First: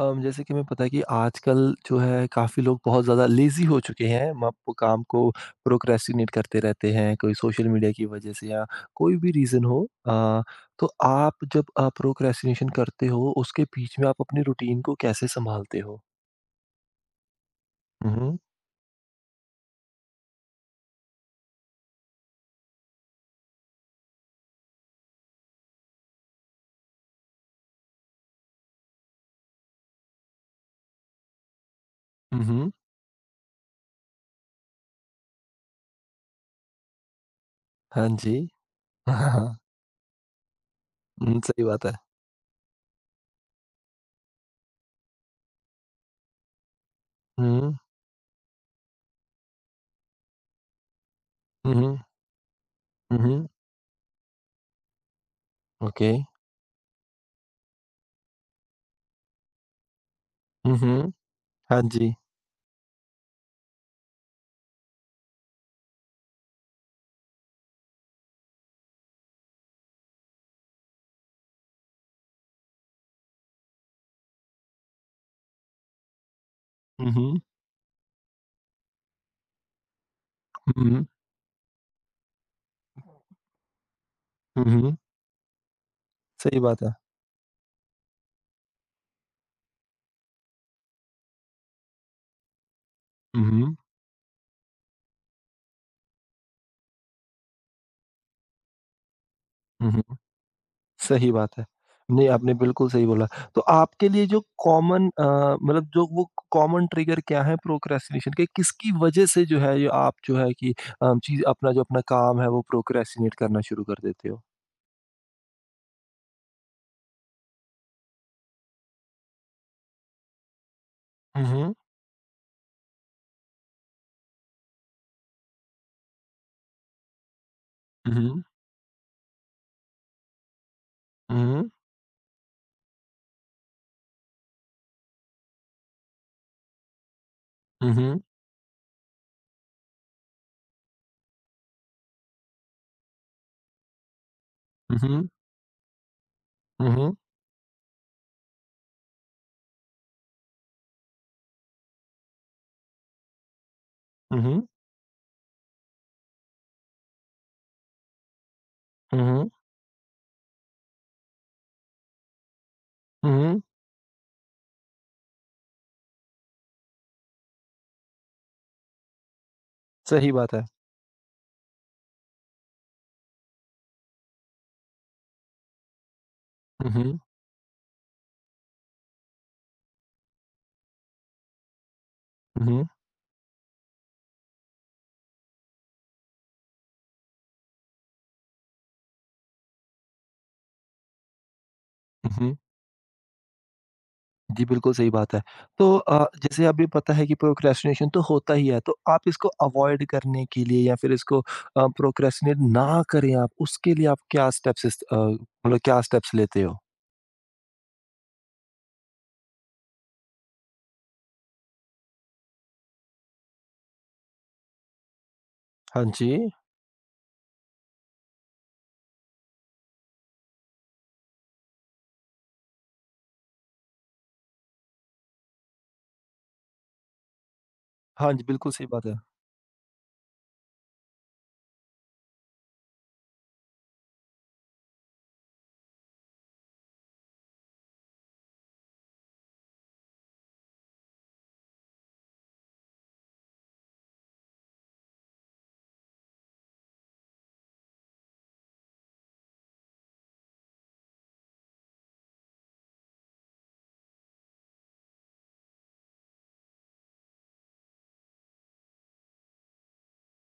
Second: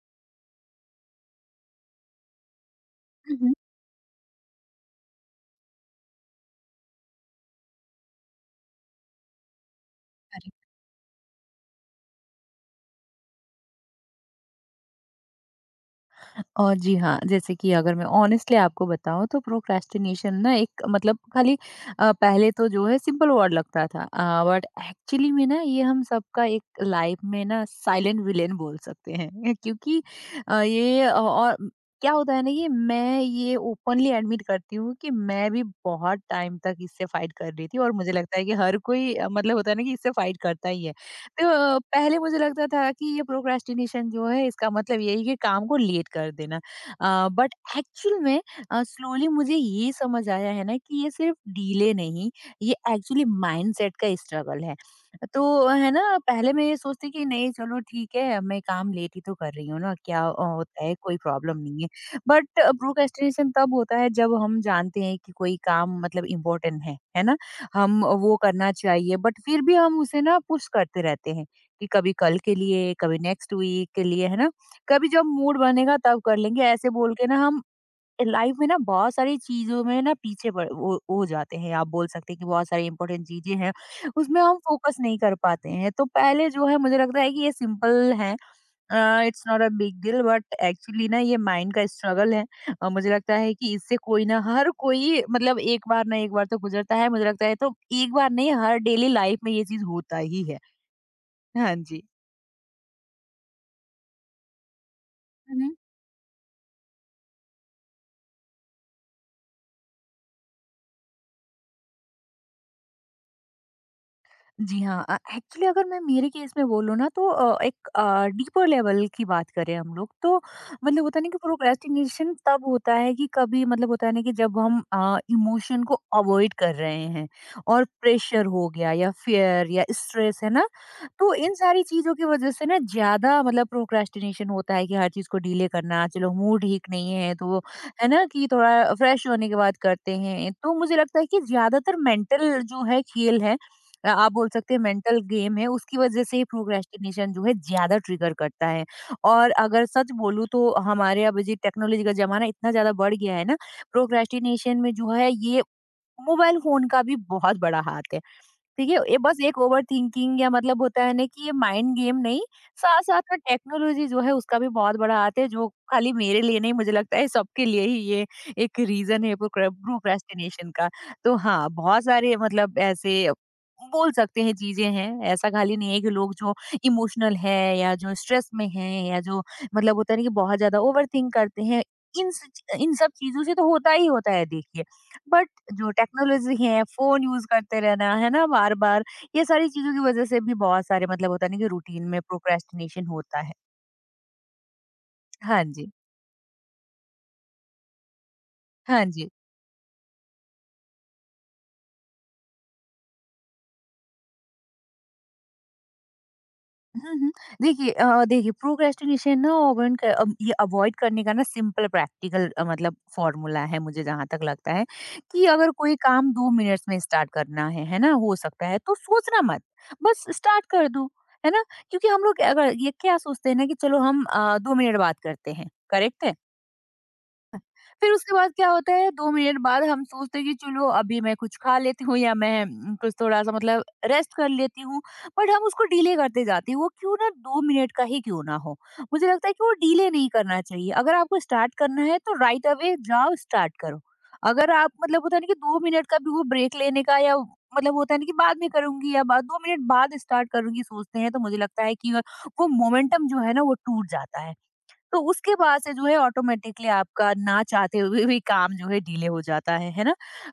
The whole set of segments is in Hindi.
जैसे कि हमें पता है कि आजकल जो है काफ़ी लोग बहुत ज़्यादा हुँ, हुँ। लेज़ी हो चुके हैं। म वो काम को प्रोक्रेस्टिनेट करते रहते हैं, कोई सोशल मीडिया की वज़ह से या कोई भी रीज़न हो। अरे! तो आप जब प्रोक्रेस्टिनेशन करते हो, उसके बीच में आप अपनी रूटीन को कैसे सँभालते हो? और जी हाँ, जैसे कि अगर मैं हुँ, हुँ। ऑनेस्टली आपको बताऊँ तो प्रोक्रेस्टिनेशन ना एक मतलब खाली पहले तो जो है सिंपल वर्ड लगता था, बट एक्चुअली में ना ये हम सबका एक लाइफ में ना साइलेंट विलेन बोल सकते हैं क्योंकि अ, ये औ और क्या होता है हुँ, ना, ये हुँ। मैं ये ओपनली एडमिट करती हूँ कि मैं भी बहुत टाइम तक इससे फाइट कर रही थी और हाँ मुझे जी। लगता है कि हर कोई हाँ, मतलब हाँ। होता है ना कि इससे फाइट करता ही है। हुँ, सही तो बात है। पहले मुझे लगता था कि ये प्रोक्रेस्टिनेशन जो है इसका मतलब यही है कि काम को लेट कर देना, बट हुँ, एक्चुअल में स्लोली मुझे ये समझ आया है ना कि ये सिर्फ हुँ, डीले हुँ। नहीं, ये हुँ, एक्चुअली हुँ। माइंडसेट का स्ट्रगल है। तो है ना, ओके। पहले मैं ये सोचती कि नहीं चलो ठीक है मैं काम लेट ही तो कर रही हूँ ना, क्या हुँ, होता है, हुँ। कोई प्रॉब्लम हाँ नहीं जी। है। बट प्रोक्रेस्टिनेशन तब होता है जब हम जानते हैं कि कोई काम मतलब इम्पोर्टेंट है ना, हम वो करना चाहिए बट फिर भी हम उसे ना पुश करते रहते हैं कि कभी कल के लिए, कभी नेक्स्ट वीक के लिए, है ना, कभी जब मूड बनेगा तब कर लेंगे ऐसे हुँ, बोल के ना हुँ। हम लाइफ में ना बहुत सारी चीजों में ना हुँ, हो हुँ। जाते हैं। आप बोल सकते हैं कि बहुत सारी इंपॉर्टेंट चीजें हैं उसमें हम हुँ, हुँ। फोकस नहीं कर पाते हैं। तो पहले सही जो है बात है। मुझे लगता है कि ये सिंपल है। अ, it's not a big deal, but actually ना ये माइंड का स्ट्रगल है और मुझे लगता हुँ, है कि हुँ। इससे कोई ना हर कोई मतलब एक बार ना एक बार तो गुजरता है, मुझे लगता है। तो एक बार नहीं, हर डेली लाइफ में ये चीज हुँ, होता हुँ। ही है। सही बात है। हाँ जी। नहीं, आपने बिल्कुल सही बोला। तो आपके लिए जो कॉमन हुँ, हुँ। मतलब जो वो कॉमन ट्रिगर क्या है प्रोक्रेस्टिनेशन के? किसकी वजह से जो है ये आप जो है कि चीज़ अपना जो अपना काम है वो प्रोक्रेस्टिनेट करना शुरू कर देते हो? जी हाँ, एक्चुअली अगर मैं मेरे केस में बोलूँ ना तो एक डीपर लेवल की बात करें हम लोग तो मतलब होता है ना कि हुँ, हुँ। प्रोक्रेस्टिनेशन तब होता है कि कभी मतलब होता है ना कि जब हम इमोशन को अवॉइड कर रहे हैं और हुँ, हुँ, प्रेशर हो गया या फियर या स्ट्रेस, है ना, तो इन हुँ, सारी चीज़ों की वजह से ना ज़्यादा मतलब प्रोक्रेस्टिनेशन होता है कि हर चीज़ को डीले करना, चलो मूड ठीक नहीं है तो है हुँ, ना कि थोड़ा फ्रेश होने के बाद करते हैं। तो मुझे लगता है कि ज़्यादातर मेंटल जो है खेल है, आप बोल सकते हैं हुँ, मेंटल हुँ, गेम है, उसकी वज़ह से ही हुँ, प्रोक्रेस्टिनेशन जो है ज़्यादा ट्रिगर करता है। और अगर सच बोलूँ तो हमारे अब जी टेक्नोलॉजी का ज़माना इतना ज़्यादा बढ़ गया है ना, हुँ, प्रोक्रेस्टिनेशन में जो है ये मोबाइल फ़ोन का भी बहुत बड़ा हाथ है। देखिए, ये हुँ, बस हुँ, एक ओवरथिंकिंग या मतलब होता है ना कि ये माइंड गेम नहीं, साथ-साथ में हुँ, टेक्नोलॉज़ी जो है उसका भी बहुत बड़ा हाथ है, जो खाली मेरे लिए नहीं, मुझे लगता है सबके लिए ही ये एक रीज़न है सही बात है। प्रोक्रेस्टिनेशन का। तो हाँ, बहुत सारे मतलब ऐसे बोल सकते हैं चीज़ें हैं, ऐसा खाली नहीं है कि लोग जो हुँ, हुँ, इमोशनल है या जो स्ट्रेस में हैं या जो मतलब होता है ना कि बहुत ज़्यादा ओवरथिंक करते हैं, इन स हुँ, इन सब चीज़ों से तो होता ही होता है देखिए। बट जो टेक्नोलॉजी है, फ़ोन यूज़ करते रहना, है ना, बार-बार, ये सारी चीज़ों की वज़ह से भी बहुत सारे मतलब होता है ना कि रूटीन में हुँ। प्रोक्रेस्टिनेशन होता है। जी, बिल्कुल सही बात है। हाँ जी, तो जैसे अभी पता है कि प्रोक्रेस्टिनेशन तो होता ही है, तो हाँ जी। आप इसको अवॉइड करने के लिए या फिर इसको प्रोक्रेस्टिनेट ना करें आप, उसके लिए आप क्या स्टेप्स इस अ, मतलब क्या स्टेप्स लेते हो? हुँ, हुँ। देखिए देखिए, प्रोक्रेस्टिनेशन ना ये अवॉइड करने का ना सिंपल प्रैक्टिकल मतलब फ़ॉर्मूला है मुझे जहाँ तक लगता है, कि अगर कोई हाँ काम 2 जी। मिनट्स में स्टार्ट करना है ना, हो सकता है तो सोचना मत, बस स्टार्ट कर दो, है ना? क्योंकि हम लोग अगर ये क्या सोचते हैं ना कि चलो हम 2 मिनट बात करते हैं, करेक्ट है? फिर उसके हाँ जी, बाद क्या बिल्कुल सही होता बात है, है। 2 मिनट बाद हम सोचते हैं कि चलो अभी मैं कुछ खा लेती हूँ या मैं कुछ थोड़ा-सा मतलब रेस्ट कर लेती हूँ, बट हम उसको डिले करते जाते हैं, वो क्यों ना 2 मिनट का ही क्यों ना हो। मुझे लगता है कि वो डिले नहीं करना चाहिए, अगर आपको स्टार्ट करना है तो राइट अवे जाओ स्टार्ट करो। अगर आप मतलब होता है ना कि 2 मिनट का भी वो ब्रेक लेने का या मतलब होता है ना कि बाद में करूँगी या बाद 2 मिनट बाद स्टार्ट करूँगी सोचते हैं, तो मुझे लगता है कि वो मोमेंटम जो है ना वो टूट जाता है। तो उसके बाद से जो है ऑटोमेटिकली आपका ना चाहते हुए भी काम जो है डिले हो जाता है ना?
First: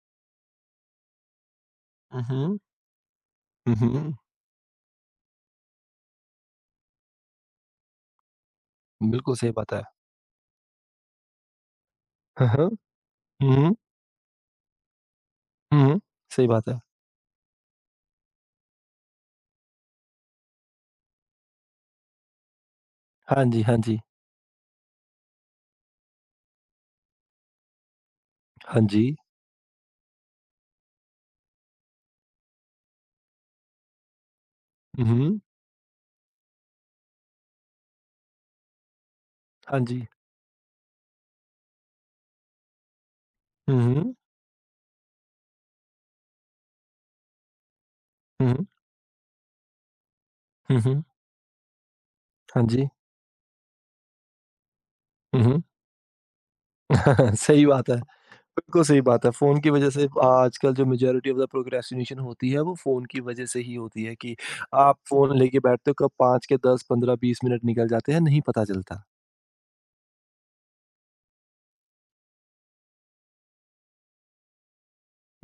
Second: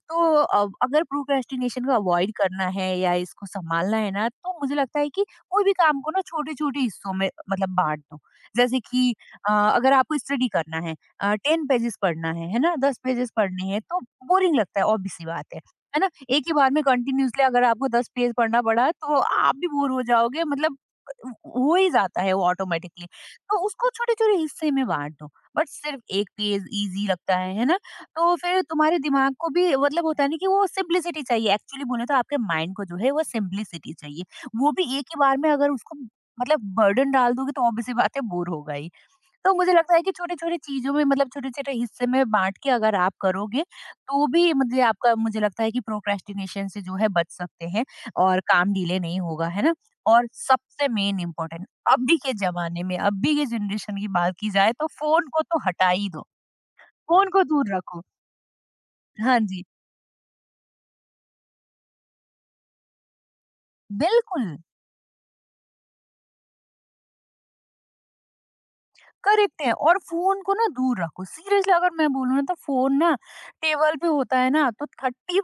तो अब अगर प्रोक्रेस्टिनेशन को हुँ, अवॉइड हुँ। करना है या इसको हुँ, संभालना है हुँ। ना, तो मुझे लगता है कि कोई भी काम को ना छोटे-छोटे हिस्सों में मतलब बाँट दो। जैसे कि बिल्कुल सही बात है। अगर आपको स्टडी करना है, 10 पेजेज़ पढ़ना हाँ, है हाँ। ना? 10 पेजेज़ हुँ, पढ़ने हुँ। हैं तो बोरिंग लगता है, ऑब्वियस सी बात है। हुँ, है हुँ। ना? एक सही ही बात बार है। में कंटीन्यूअसली अगर आपको 10 पेज पढ़ना पड़ा तो आप भी बोर हो जाओगे मतलब अ, हो ही जाता है वो ऑटोमेटिकली। हाँ तो जी, हाँ उसको जी। छोटे-छोटे हिस्से में बाँट दो। बट सिर्फ़ एक पेज ईज़ी लगता है ना? तो फिर हाँ तुम्हारे जी। दिमाग को भी मतलब होता है ना कि वो सिम्प्लिसिटी चाहिए, एक्चुअली बोले तो आपके माइंड को जो है वो सिम्प्लिसिटी चाहिए। वो भी एक हुँ, ही बार हुँ। में अगर उसको मतलब बर्डन डाल दोगे तो ऑब्वियस सी बात है बोर होगा ही। तो मुझे हाँ लगता है जी। कि छोटी-छोटी चीज़ों में मतलब छोटे-छोटे हिस्से में बाँट के अगर आप करोगे, हुँ, हुँ। तो भी मतलब आपका, मुझे लगता है कि प्रोक्रेस्टिनेशन से जो है बच सकते हैं और हुँ, हुँ। काम डिले नहीं होगा, है ना? और हुँ, सबसे हुँ। मेन इम्पोर्टेंट, अभी के हाँ ज़माने जी। में, अभी के जनरेशन की बात की जाए तो फ़ोन को हुँ, तो हुँ। हटा ही दो, फ़ोन को सही दूर बात है। रखो। बिल्कुल सही बात है। हाँ फ़ोन जी, की वज़ह से आजकल जो मेजॉरिटी ऑफ़ द प्रोक्रेस्टिनेशन होती है, वो फ़ोन की वज़ह से ही होती है कि बिल्कुल, आप फ़ोन लेके बैठते हो, कब 5 के 10, 15, 20 मिनट निकल जाते हैं, नहीं पता चलता। करेक्ट है। और फ़ोन को ना दूर रखो। सीरियसली अगर मैं बोलूँ ना तो फ़ोन ना टेबल पे होता है ना तो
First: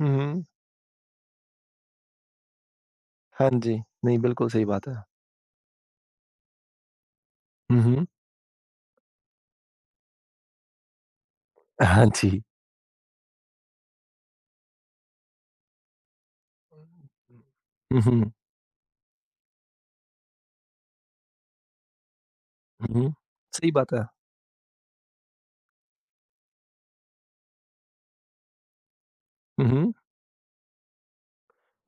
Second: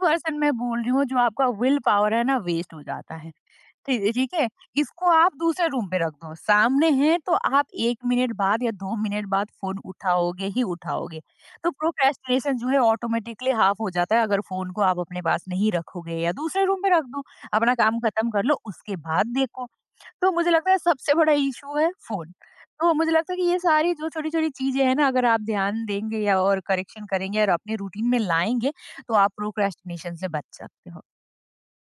हुँ, हुँ। मैं बोल रही हूँ जो आपका विल पावर है ना वेस्ट हो जाता है। हाँ जी। ठी नहीं, ठीक है? बिल्कुल सही बात है। इसको आप दूसरे रूम पे रख दो। सामने है तो आप हुँ, 1 हुँ। मिनट बाद या 2 मिनट बाद फ़ोन उठाओगे ही उठाओगे। तो हाँ जी। प्रोक्रेस्टिनेशन जो है ऑटोमेटिकली हाफ हो जाता है अगर फ़ोन को आप अपने पास नहीं रखोगे या दूसरे रूम पे रख दो। अपना काम हुँ, खत्म हुँ। कर लो उसके बाद देखो। तो मुझे लगता है सबसे बड़ा इश्यू है फ़ोन। हुँ, तो मुझे हुँ। लगता है कि ये सही बात सारी है। जो छोटी-छोटी चीज़ें हैं ना अगर आप ध्यान देंगे या और करेक्शन करेंगे और अपने रूटीन में लाएँगे तो आप हुँ, हुँ। प्रोक्रेस्टिनेशन से बच सकते हो।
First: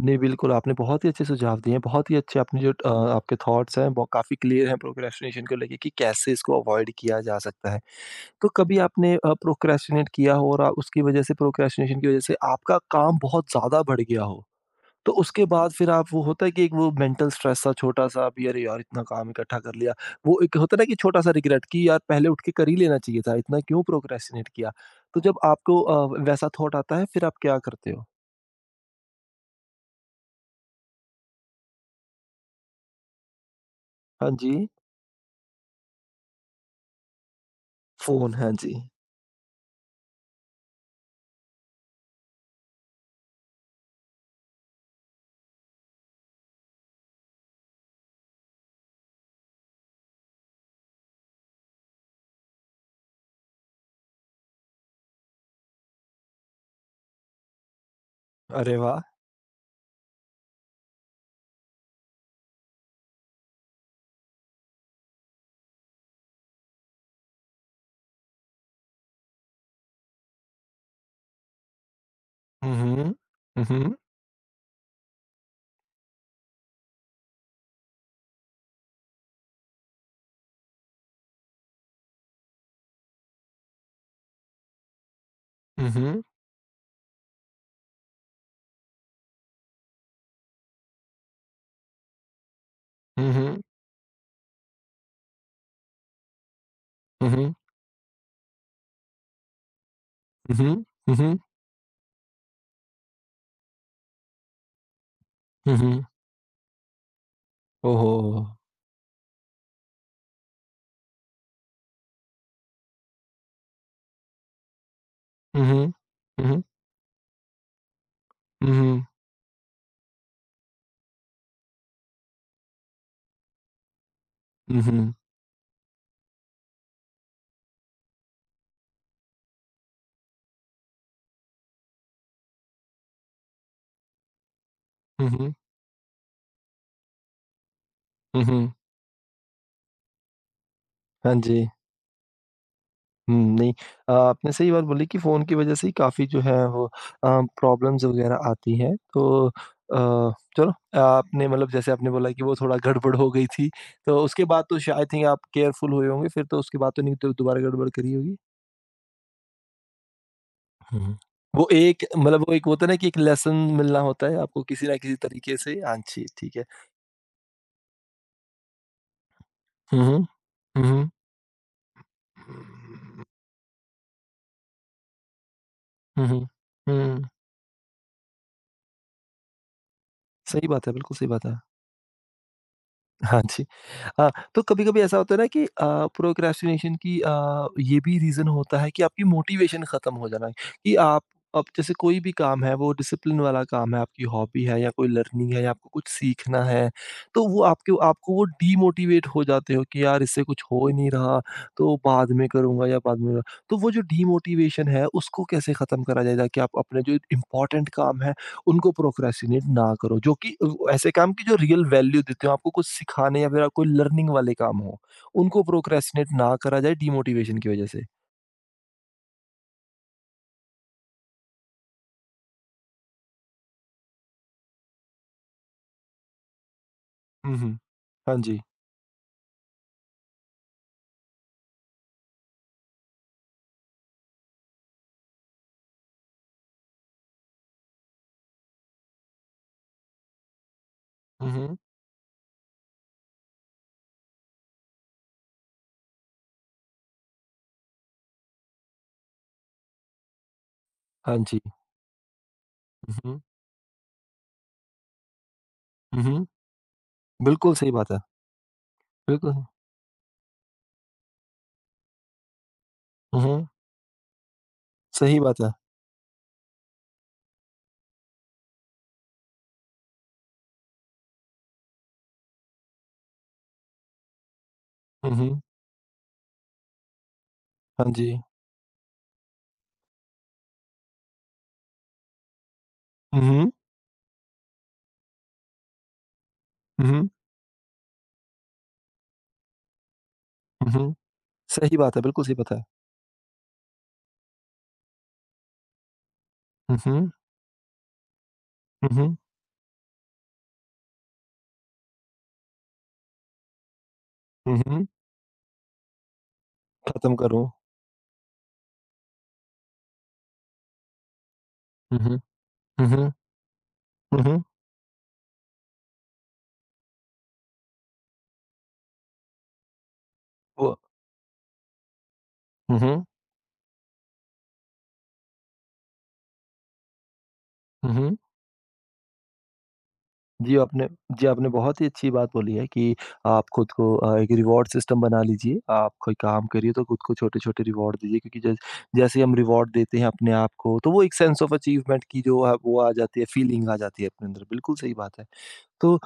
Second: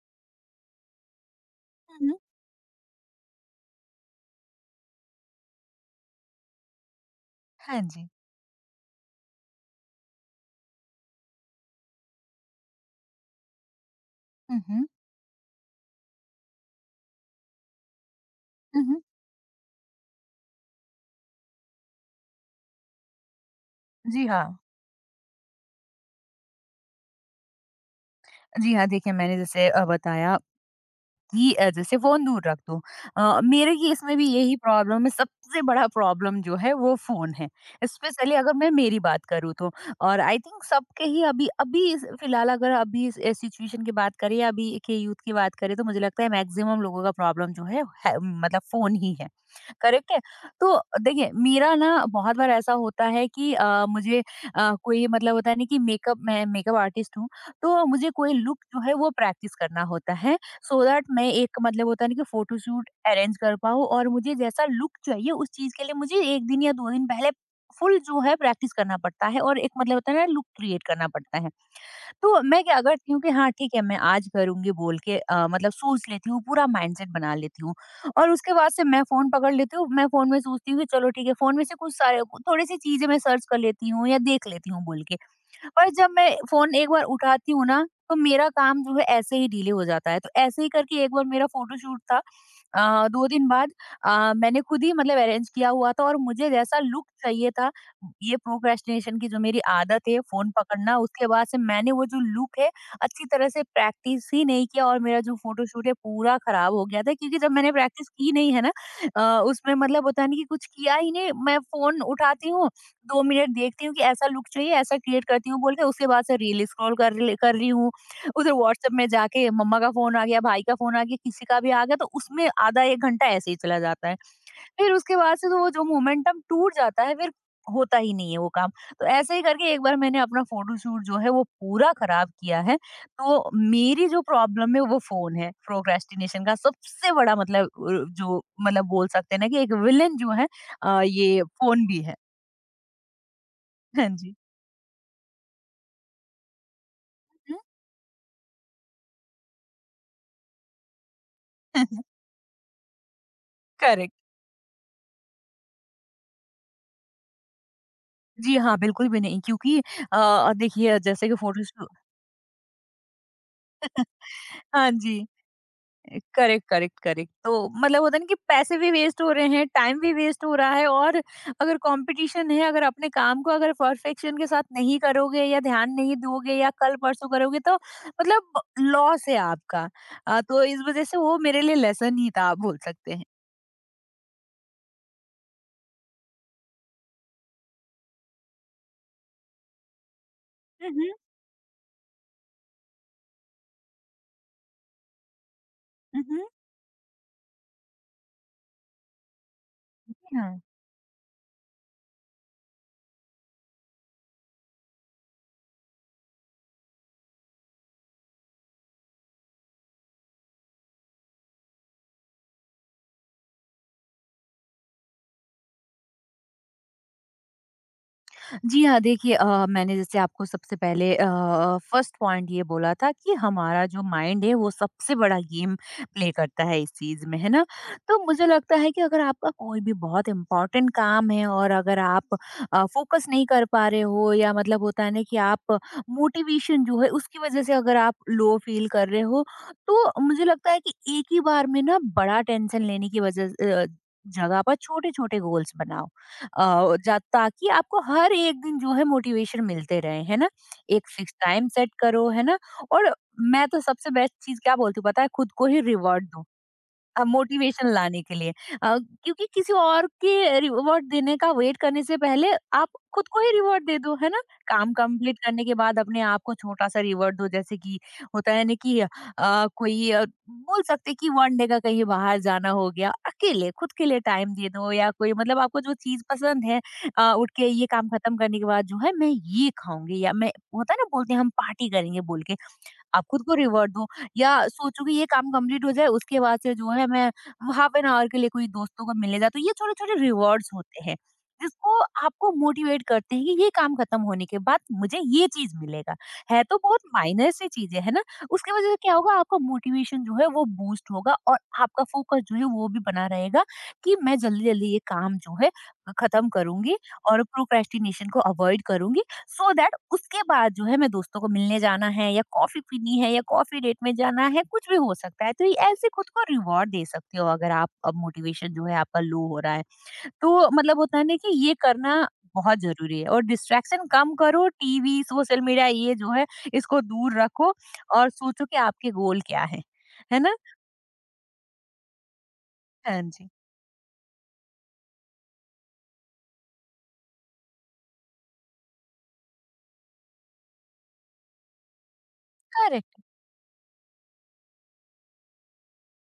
नहीं, बिल्कुल आपने बहुत ही अच्छे सुझाव दिए हैं, हुँ, बहुत ही हुँ। अच्छे आपने जो आपके थॉट्स हैं, वो काफ़ी क्लियर हैं प्रोक्रेस्टिनेशन को लेके कि कैसे इसको अवॉइड किया जा सकता हाँ है। जी। तो कभी आपने प्रोक्रेस्टिनेट किया हो और आ उसकी वजह से प्रोक्रेस्टिनेशन की वजह से आपका काम बहुत ज़्यादा बढ़ गया हो, हुँ, हुँ। तो उसके बाद फिर आप वो होता है कि एक वो मेंटल स्ट्रेस सा छोटा-सा भी अरे यार! हुँ, हुँ। इतना काम इकट्ठा कर लिया। वो एक होता है ना कि छोटा-सा रिग्रेट कि यार पहले उठ के कर ही लेना चाहिए था, इतना क्यों जी हाँ। प्रोक्रेस्टिनेट किया? तो जब आपको वैसा थॉट आता है फिर आप क्या करते हो? जी हाँ, देखिए मैंने जैसे बताया की जैसे फ़ोन दूर रख दूँ। मेरे केस में भी हाँ यही जी, प्रॉब्लम है, सबसे बड़ा प्रॉब्लम जो है वो फ़ोन है। फ़ोन, स्पेशली हाँ अगर मैं जी। मेरी बात करूँ तो और आई थिंक सबके ही अभी अभी इस फिलहाल अगर अभी इस सिचुएशन की बात करें या अभी के यूथ की बात करें तो मुझे लगता है मैक्सिमम लोगों का प्रॉब्लम जो है मतलब फ़ोन ही है। करेक्ट है? तो देखिए मेरा ना बहुत बार ऐसा होता है कि मुझे कोई मतलब होता है ना कि मेकअप मैं मेकअप आर्टिस्ट हूँ, तो मुझे कोई लुक अरे जो है वाह! वो प्रैक्टिस करना होता है, सो दैट मैं एक मतलब होता है ना कि फोटोशूट अरेंज कर पाऊँ, और मुझे जैसा लुक चाहिए उस चीज के लिए मुझे एक दिन या दो दिन पहले फुल जो है प्रैक्टिस करना पड़ता है और एक मतलब होता है ना लुक क्रिएट करना पड़ता है। तो मैं हुँ, क्या करती हुँ। हूँ कि हाँ हुँ, ठीक है हुँ। मैं आज करूँगी बोल के मतलब सोच लेती हूँ, पूरा माइंडसेट बना लेती हूँ और उसके बाद से मैं फ़ोन पकड़ लेती हूँ। मैं फ़ोन में सोचती हूँ कि चलो ठीक है फ़ोन में से कुछ सारे थोड़ी सी चीज़ें मैं सर्च कर लेती हूँ या देख लेती हूँ बोल के, पर हुँ, जब हुँ। मैं फ़ोन एक बार उठाती हूँ ना तो मेरा काम जो है ऐसे ही डिले हो जाता है। तो ऐसे ही करके एक बार मेरा फोटोशूट था 2 हुँ, दिन हुँ। बाद, मैंने खुद ही मतलब अरेंज किया हुआ था और मुझे जैसा लुक हुँ, चाहिए हुँ। था, ये प्रोक्रेस्टिनेशन की जो मेरी आदत है फ़ोन हुँ, हुँ। पकड़ना, हुँ, उसके हुँ। बाद से मैंने वो जो लुक है अच्छी तरह से प्रैक्टिस ही नहीं किया और मेरा जो हुँ, फ़ोटोशूट है हुँ। पूरा ख़राब हो गया था, क्योंकि जब मैंने ओह प्रैक्टिस हो! की नहीं है ना, उसमें मतलब होता नहीं कि कुछ किया ही नहीं। मैं फ़ोन उठाती हूँ, 2 मिनट देखती हूँ कि ऐसा लुक चाहिए, ऐसा क्रिएट करती हूँ हुँ, बोल के हुँ। उसके बाद से हुँ, हुँ। रील स्क्रॉल कर ले कर रही हूँ। उधर हुँ, व्हाट्सएप हुँ। में जाके मम्मा का फ़ोन आ गया, भाई का फ़ोन आ गया, किसी का भी आ गया, तो उसमें आधा 1 घंटा ऐसे ही चला जाता है। हुँ, फिर हुँ। उसके बाद से तो वो जो मोमेंटम टूट जाता है, फिर होता ही नहीं है वो काम। तो ऐसे ही करके एक बार मैंने अपना फ़ोटोशूट जो है वो पूरा ख़राब किया है। तो मेरी जो प्रॉब्लम है वो हुँ, फ़ोन है। हुँ। प्रोक्रेस्टिनेशन का सबसे बड़ा मतलब, जो हुँ, हुँ। मतलब बोल सकते हैं ना कि एक विलेन जो है, हाँ ये जी। फ़ोन भी है। हुँ, नहीं हाँ जी। आपने सही बात बोली कि फ़ोन की वज़ह से ही काफ़ी जो है वो प्रॉब्लम्स वग़ैरह आती हैं। तो चलो आपने मतलब जैसे हुँ। आपने बोला कि वो थोड़ा गड़बड़ हो गई थी, करेक्ट। तो उसके बाद तो शाय आई थिंक आप केयरफुल हुए होंगे फिर तो उसके बाद तो नहीं तो दोबारा गड़बड़ करी होगी? जी हाँ, बिल्कुल भी नहीं, क्योंकि देखिए, हुँ, हुँ। जैसे कि वो फ़ोटोशू एक मतलब वो एक होता है ना कि एक लेसन मिलना होता है आपको किसी हाँ ना किसी जी। तरीके से। हाँ जी, ठीक है। करेक्ट, करेक्ट, करेक्ट, तो मतलब होता है ना कि पैसे भी वेस्ट हो रहे हैं, टाइम हुँ, भी हुँ। वेस्ट हो रहा है, हुँ, हुँ। और अगर कंपटीशन है, अगर अपने काम को अगर परफेक्शन के साथ नहीं करोगे या ध्यान नहीं हुँ, हुँ। दोगे या कल परसों हुँ। करोगे, तो मतलब लॉस है आपका। तो सही इस बात है, वजह से बिल्कुल सही वो बात है। मेरे लिए लेसन ही था, आप बोल सकते हैं। हाँ जी। हाँ, तो कभी-कभी ऐसा होता है ना कि प्रोक्रेस्टिनेशन की ये भी रीज़न होता है कि आपकी मोटिवेशन ख़त्म हो जाना है, कि हम्म, आप अब जैसे कोई भी काम है वो डिसिप्लिन वाला काम है, आपकी हॉबी है या कोई लर्निंग है या आपको कुछ सीखना है, तो वो आपके आपको वो डीमोटिवेट हो जाते हो कि यार इससे हम्म। कुछ हो ही नहीं रहा, तो बाद में करूँगा या बाद में करूंगा। तो वो जो डीमोटिवेशन है उसको कैसे ख़त्म करा जाए ताकि आप अपने जो इम्पोर्टेंट काम है उनको प्रोक्रेस्टिनेट ना करो जो कि ऐसे काम की जो रियल वैल्यू देते हो आपको कुछ सिखाने या फिर कोई लर्निंग वाले काम हो, उनको प्रोक्रेस्टिनेट ना करा जाए डीमोटिवेशन की वज़ह से। जी हाँ, देखिए, मैंने जैसे आपको सबसे पहले फर्स्ट पॉइंट ये बोला था कि हमारा जो माइंड है वो सबसे बड़ा गेम प्ले करता है इस चीज़ में, है हुँ, ना? हुँ। तो हाँ मुझे जी। लगता है कि अगर आपका कोई भी बहुत इम्पोर्टेंट काम है, और अगर आप फ़ोकस नहीं कर पा रहे हो, या मतलब होता है ना कि आप मोटिवेशन जो है उसकी वज़ह से अगर आप लो फ़ील कर रहे हो, तो मुझे लगता है कि एक ही हुँ, बार हुँ। में ना बड़ा टेंशन लेने की वज़ह अ, जगह पर छोटे-छोटे गोल्स बनाओ। जा ताकि आपको हर एक दिन जो है मोटिवेशन मिलते रहे, है ना? एक फिक्स हाँ जी। टाइम सेट करो, है ना? और हुँ, हुँ। मैं तो सबसे बेस्ट चीज़ क्या बोलती हूँ, पता है? खुद को ही हुँ, रिवॉर्ड दो। हुँ। बिल्कुल मोटिवेशन सही बात है। लाने के लिए, अ, क्योंकि बिल्कुल। किसी और के रिवॉर्ड देने का वेट करने से पहले आप खुद को हुँ, ही हुँ। रिवॉर्ड दे दो, है ना? काम कंप्लीट सही बात करने है। के बाद अपने आप को छोटा सा रिवॉर्ड दो, जैसे कि होता है ना कि कोई बोल सकते हैं कि वन डे का कहीं बाहर जाना हो गया, अकेले खुद के लिए टाइम दे दो, या कोई हुँ, मतलब हुँ। आपको जो चीज पसंद है, उठ के ये काम हाँ खत्म जी। करने के बाद जो है मैं ये खाऊंगी या मैं होता है ना, बोलते हैं हम पार्टी करेंगे बोल के, आप हुँ, खुद को हुँ। रिवॉर्ड दो, या सोचो कि ये काम कंप्लीट हो जाए उसके बाद से जो है हुँ, हुँ। मैं हाफ एन आवर के लिए कोई दोस्तों को मिलने जाती हूँ। ये छोटे-छोटे रिवॉर्ड्स हुँ, होते हुँ। हैं जिसको सही बात है, बिल्कुल आपको सही बात है। मोटिवेट करते हैं कि ये काम खत्म होने के बाद मुझे ये चीज मिलेगा। है तो हुँ, बहुत हुँ। माइनर सी चीजें, है ना? उसकी वजह से हुँ, क्या होगा, हुँ। आपका मोटिवेशन जो है वो बूस्ट होगा, और आपका फोकस जो है वो भी बना रहेगा कि मैं हुँ, जल्दी-जल्दी ये हुँ। काम जो है खत्म करूँगी खत्म और करो। प्रोक्रेस्टिनेशन को अवॉइड करूँगी। सो दैट उसके बाद जो है, मैं दोस्तों को मिलने जाना हुँ, है हुँ। या कॉफी हुँ, पीनी है हुँ। या कॉफी डेट में हुँ, जाना है, हुँ। कुछ भी हो सकता है। तो ये ऐसे खुद को रिवॉर्ड दे सकते हो अगर आप अब मोटिवेशन जो है आपका लो हो रहा है, तो मतलब वो होता है ना कि ये करना बहुत हुँ, जरूरी हुँ। है। और डिस्ट्रैक्शन कम करो, टीवी, सोशल मीडिया, ये जो है इसको दूर रखो, हुँ, और हुँ। सोचो कि आपके गोल क्या है ना? जी, आपने जी, आपने बहुत ही अच्छी बात बोली है कि हाँ जी। आप खुद को एक रिवॉर्ड सिस्टम बना लीजिए। आप कोई काम करिए तो खुद को छोटे-छोटे रिवॉर्ड दीजिए क्योंकि जैसे ही हम रिवॉर्ड देते हैं अपने आप को, तो वो एक सेंस ऑफ अचीवमेंट की जो है वो आ करेक्ट। जाती है, फीलिंग आ जाती है अपने अंदर। बिल्कुल सही बात है। तो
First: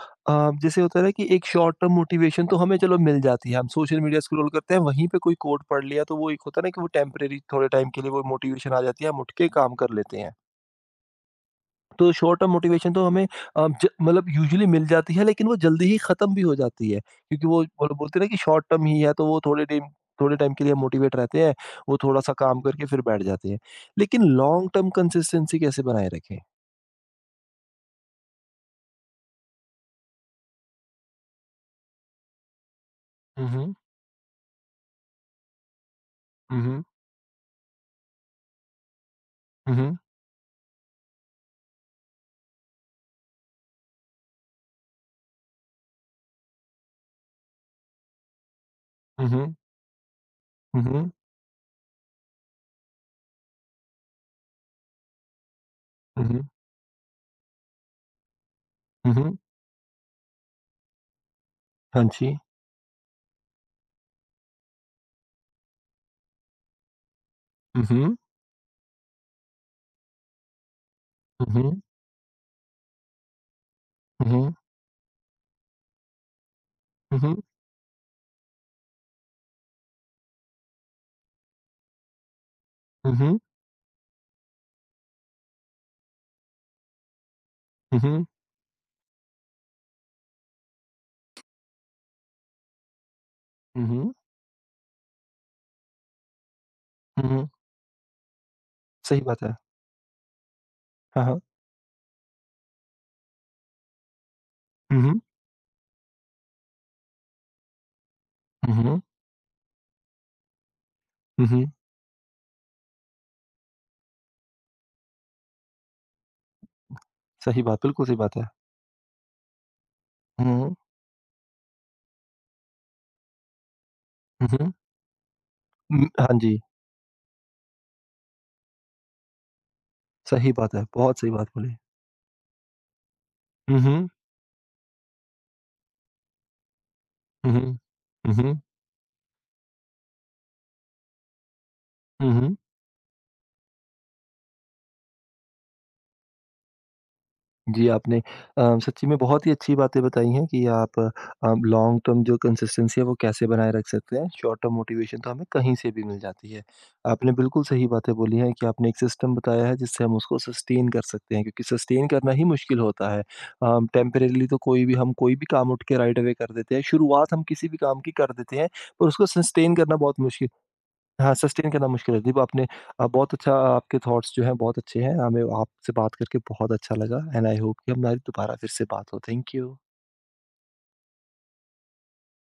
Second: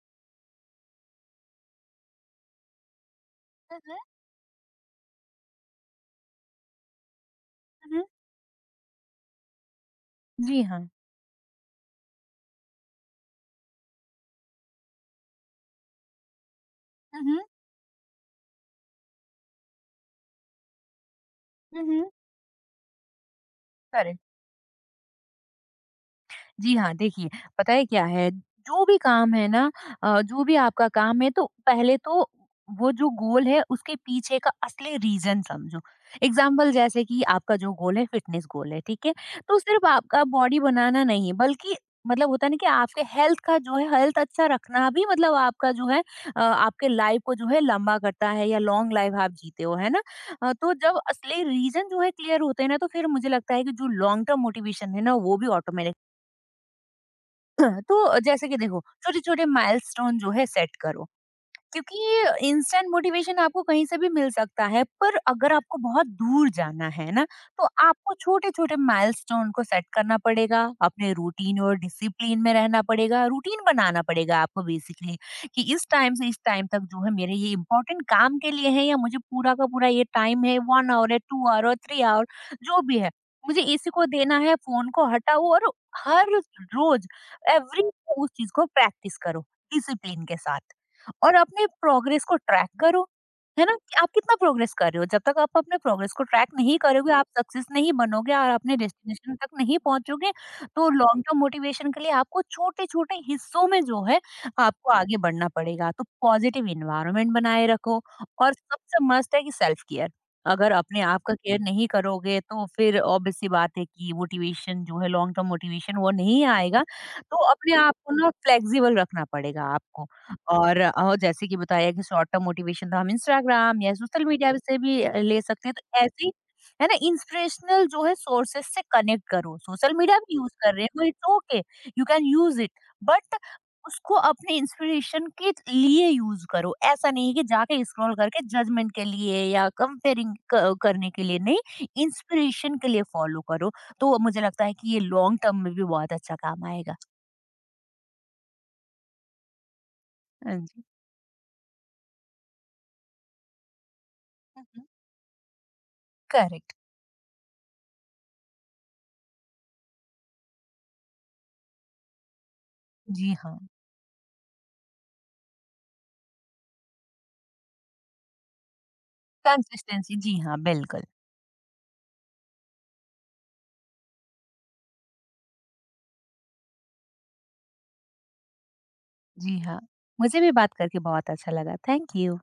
जैसे होता है ना कि एक शॉर्ट टर्म मोटिवेशन तो हमें चलो मिल जाती है, हम हम्म, सोशल मीडिया स्क्रॉल करते हैं, वहीं पे कोई कोट पढ़ लिया तो वो एक होता है ना कि वो टेम्परेरी थोड़े टाइम हम्म, के हम्म। लिए वो मोटिवेशन आ जाती है, हम उठ के काम कर लेते हैं। जी हाँ। तो शॉर्ट टर्म मोटिवेशन तो हमें अ, ज मतलब यूजुअली मिल जाती है लेकिन वो जल्दी ही खत्म भी हो जाती है हम्म, क्योंकि वो बोलते हैं ना कि शॉर्ट टर्म ही है तो वो थोड़े टाइम के लिए मोटिवेट रहते हैं, हम्म, वो हम्म। थोड़ा सा काम करके फिर बैठ जाते हैं। करेक्ट। लेकिन लॉन्ग टर्म कंसिस्टेंसी कैसे बनाए रखें? जी हाँ, देखिए, पता है क्या है, जो भी काम है ना, जो भी आपका काम है, तो पहले तो वो जो गोल हुँ, है हुँ। उसके पीछे का असली रीज़न समझो। हुँ, एग्ज़ाम्पल हुँ। जैसे कि आपका जो गोल है फिटनेस गोल है, ठीक है? तो हुँ, सिर्फ़ हुँ। आपका बॉडी बनाना नहीं, बल्कि मतलब होता है ना कि आपके हेल्थ का जो है हेल्थ अच्छा रखना भी, मतलब आपका जो है आपके लाइफ़ को जो है लंबा करता है, या लॉन्ग लाइफ़ हुँ, आप हुँ। जीते हो, है ना? तो हुँ, जब हुँ। असली रीज़न जो है क्लियर होते हैं ना, तो फिर मुझे लगता है कि जो लॉन्ग टर्म मोटिवेशन है ना, वो भी ऑटोमेटिक। हुँ, हुँ। तो जैसे कि देखो, हुँ, हुँ। छोटे-छोटे माइलस्टोन जो है सेट करो, हाँ जी। क्योंकि इंस्टेंट मोटिवेशन आपको कहीं से भी मिल सकता है, पर अगर आपको बहुत दूर जाना है ना, तो हुँ, आपको हुँ। छोटे-छोटे माइलस्टोन को सेट करना पड़ेगा, अपने हुँ, रूटीन और हुँ। डिसिप्लिन में रहना पड़ेगा, रूटीन बनाना हुँ, पड़ेगा हुँ। आपको बेसिकली, कि इस टाइम से इस टाइम तक जो है हुँ, मेरे हुँ। ये इंपॉर्टेंट काम के लिए है, या मुझे पूरा का पूरा ये टाइम है, वन आवर है, टू आवर और थ्री आवर, जो भी है, हुँ, हुँ। मुझे इसी को देना है। फोन को हटाओ, और हर रोज, एवरी, हुँ, हुँ। उस चीज को प्रैक्टिस करो डिसिप्लिन के साथ, और अपने प्रोग्रेस को ट्रैक करो, है ना? हुँ, कि आप हुँ। कितना प्रोग्रेस कर रहे हो? जब तक आप अपने प्रोग्रेस को ट्रैक नहीं करोगे, आप हुँ, हुँ। सक्सेस नहीं बनोगे और अपने सही डेस्टिनेशन बात तक है। नहीं पहुँचोगे। तो लॉन्ग हाँ, टर्म हाँ। मोटिवेशन के लिए आपको छोटे-छोटे हिस्सों में जो है, आपको हुँ, आगे हुँ। बढ़ना पड़ेगा। तो पॉजिटिव एनवायरनमेंट बनाए रखो, और हुँ, हुँ। सबसे मस्ट है कि सेल्फ केयर। अगर अपने आप का हुँ, केयर हुँ। नहीं करोगे, तो फिर ऑब्वियस सी बात है कि मोटिवेशन जो है, लॉन्ग टर्म मोटिवेशन, वो नहीं आएगा। तो सही अपने बात, आप बिल्कुल को सही ना बात है। फ्लेक्सिबल रखना पड़ेगा आपको। हुँ, हुँ। और जैसे कि बताया कि शॉर्ट टर्म मोटिवेशन तो हम इंस्टाग्राम या सोशल हुँ, मीडिया हुँ। से भी ले सकते हैं, तो हुँ, ऐसी, हाँ जी, है ना, इंस्पिरेशनल जो है सोर्सेस से कनेक्ट करो। सोशल मीडिया भी यूज सही कर बात है, रहे हो, बहुत इट्स सही बात ओके, बोली। You can use it, but हुँ, हुँ। उसको अपने इंस्पिरेशन के लिए यूज करो। ऐसा नहीं है कि हुँ, हुँ। जाके स्क्रॉल हुँ, करके हुँ। जजमेंट के लिए या कंपेयरिंग करने के लिए, नहीं, हुँ, हुँ। इंस्पिरेशन के लिए फॉलो करो। तो मुझे लगता है कि ये लॉन्ग टर्म में भी बहुत अच्छा काम आएगा। जी, आपने सच्ची में बहुत ही अच्छी बातें बताई हैं हाँ कि जी। आप लॉन्ग टर्म जो कंसिस्टेंसी है वो कैसे बनाए रख सकते हैं, शॉर्ट टर्म मोटिवेशन तो हमें कहीं से भी मिल जाती है। करेक्ट। आपने बिल्कुल सही बातें बोली हैं कि आपने एक सिस्टम बताया है जिससे हम उसको सस्टेन कर सकते हैं क्योंकि सस्टेन करना ही मुश्किल होता है। जी हाँ। टेम्परेरीली तो कोई भी हम कोई भी काम उठ के राइट अवे कर देते हैं, शुरुआत हम किसी भी काम की कर देते हैं, पर उसको सस्टेन करना कंसिस्टेंसी, बहुत जी मुश्किल हाँ, बिल्कुल। हाँ, सस्टेन करना मुश्किल है। देखो आपने बहुत अच्छा आपके थॉट्स जो हैं बहुत अच्छे हैं। हमें आपसे बात करके बहुत अच्छा लगा एंड आई होप कि हमारी दोबारा फिर से बात हो। थैंक जी यू। हाँ, मुझे भी बात करके बहुत अच्छा लगा। Thank you.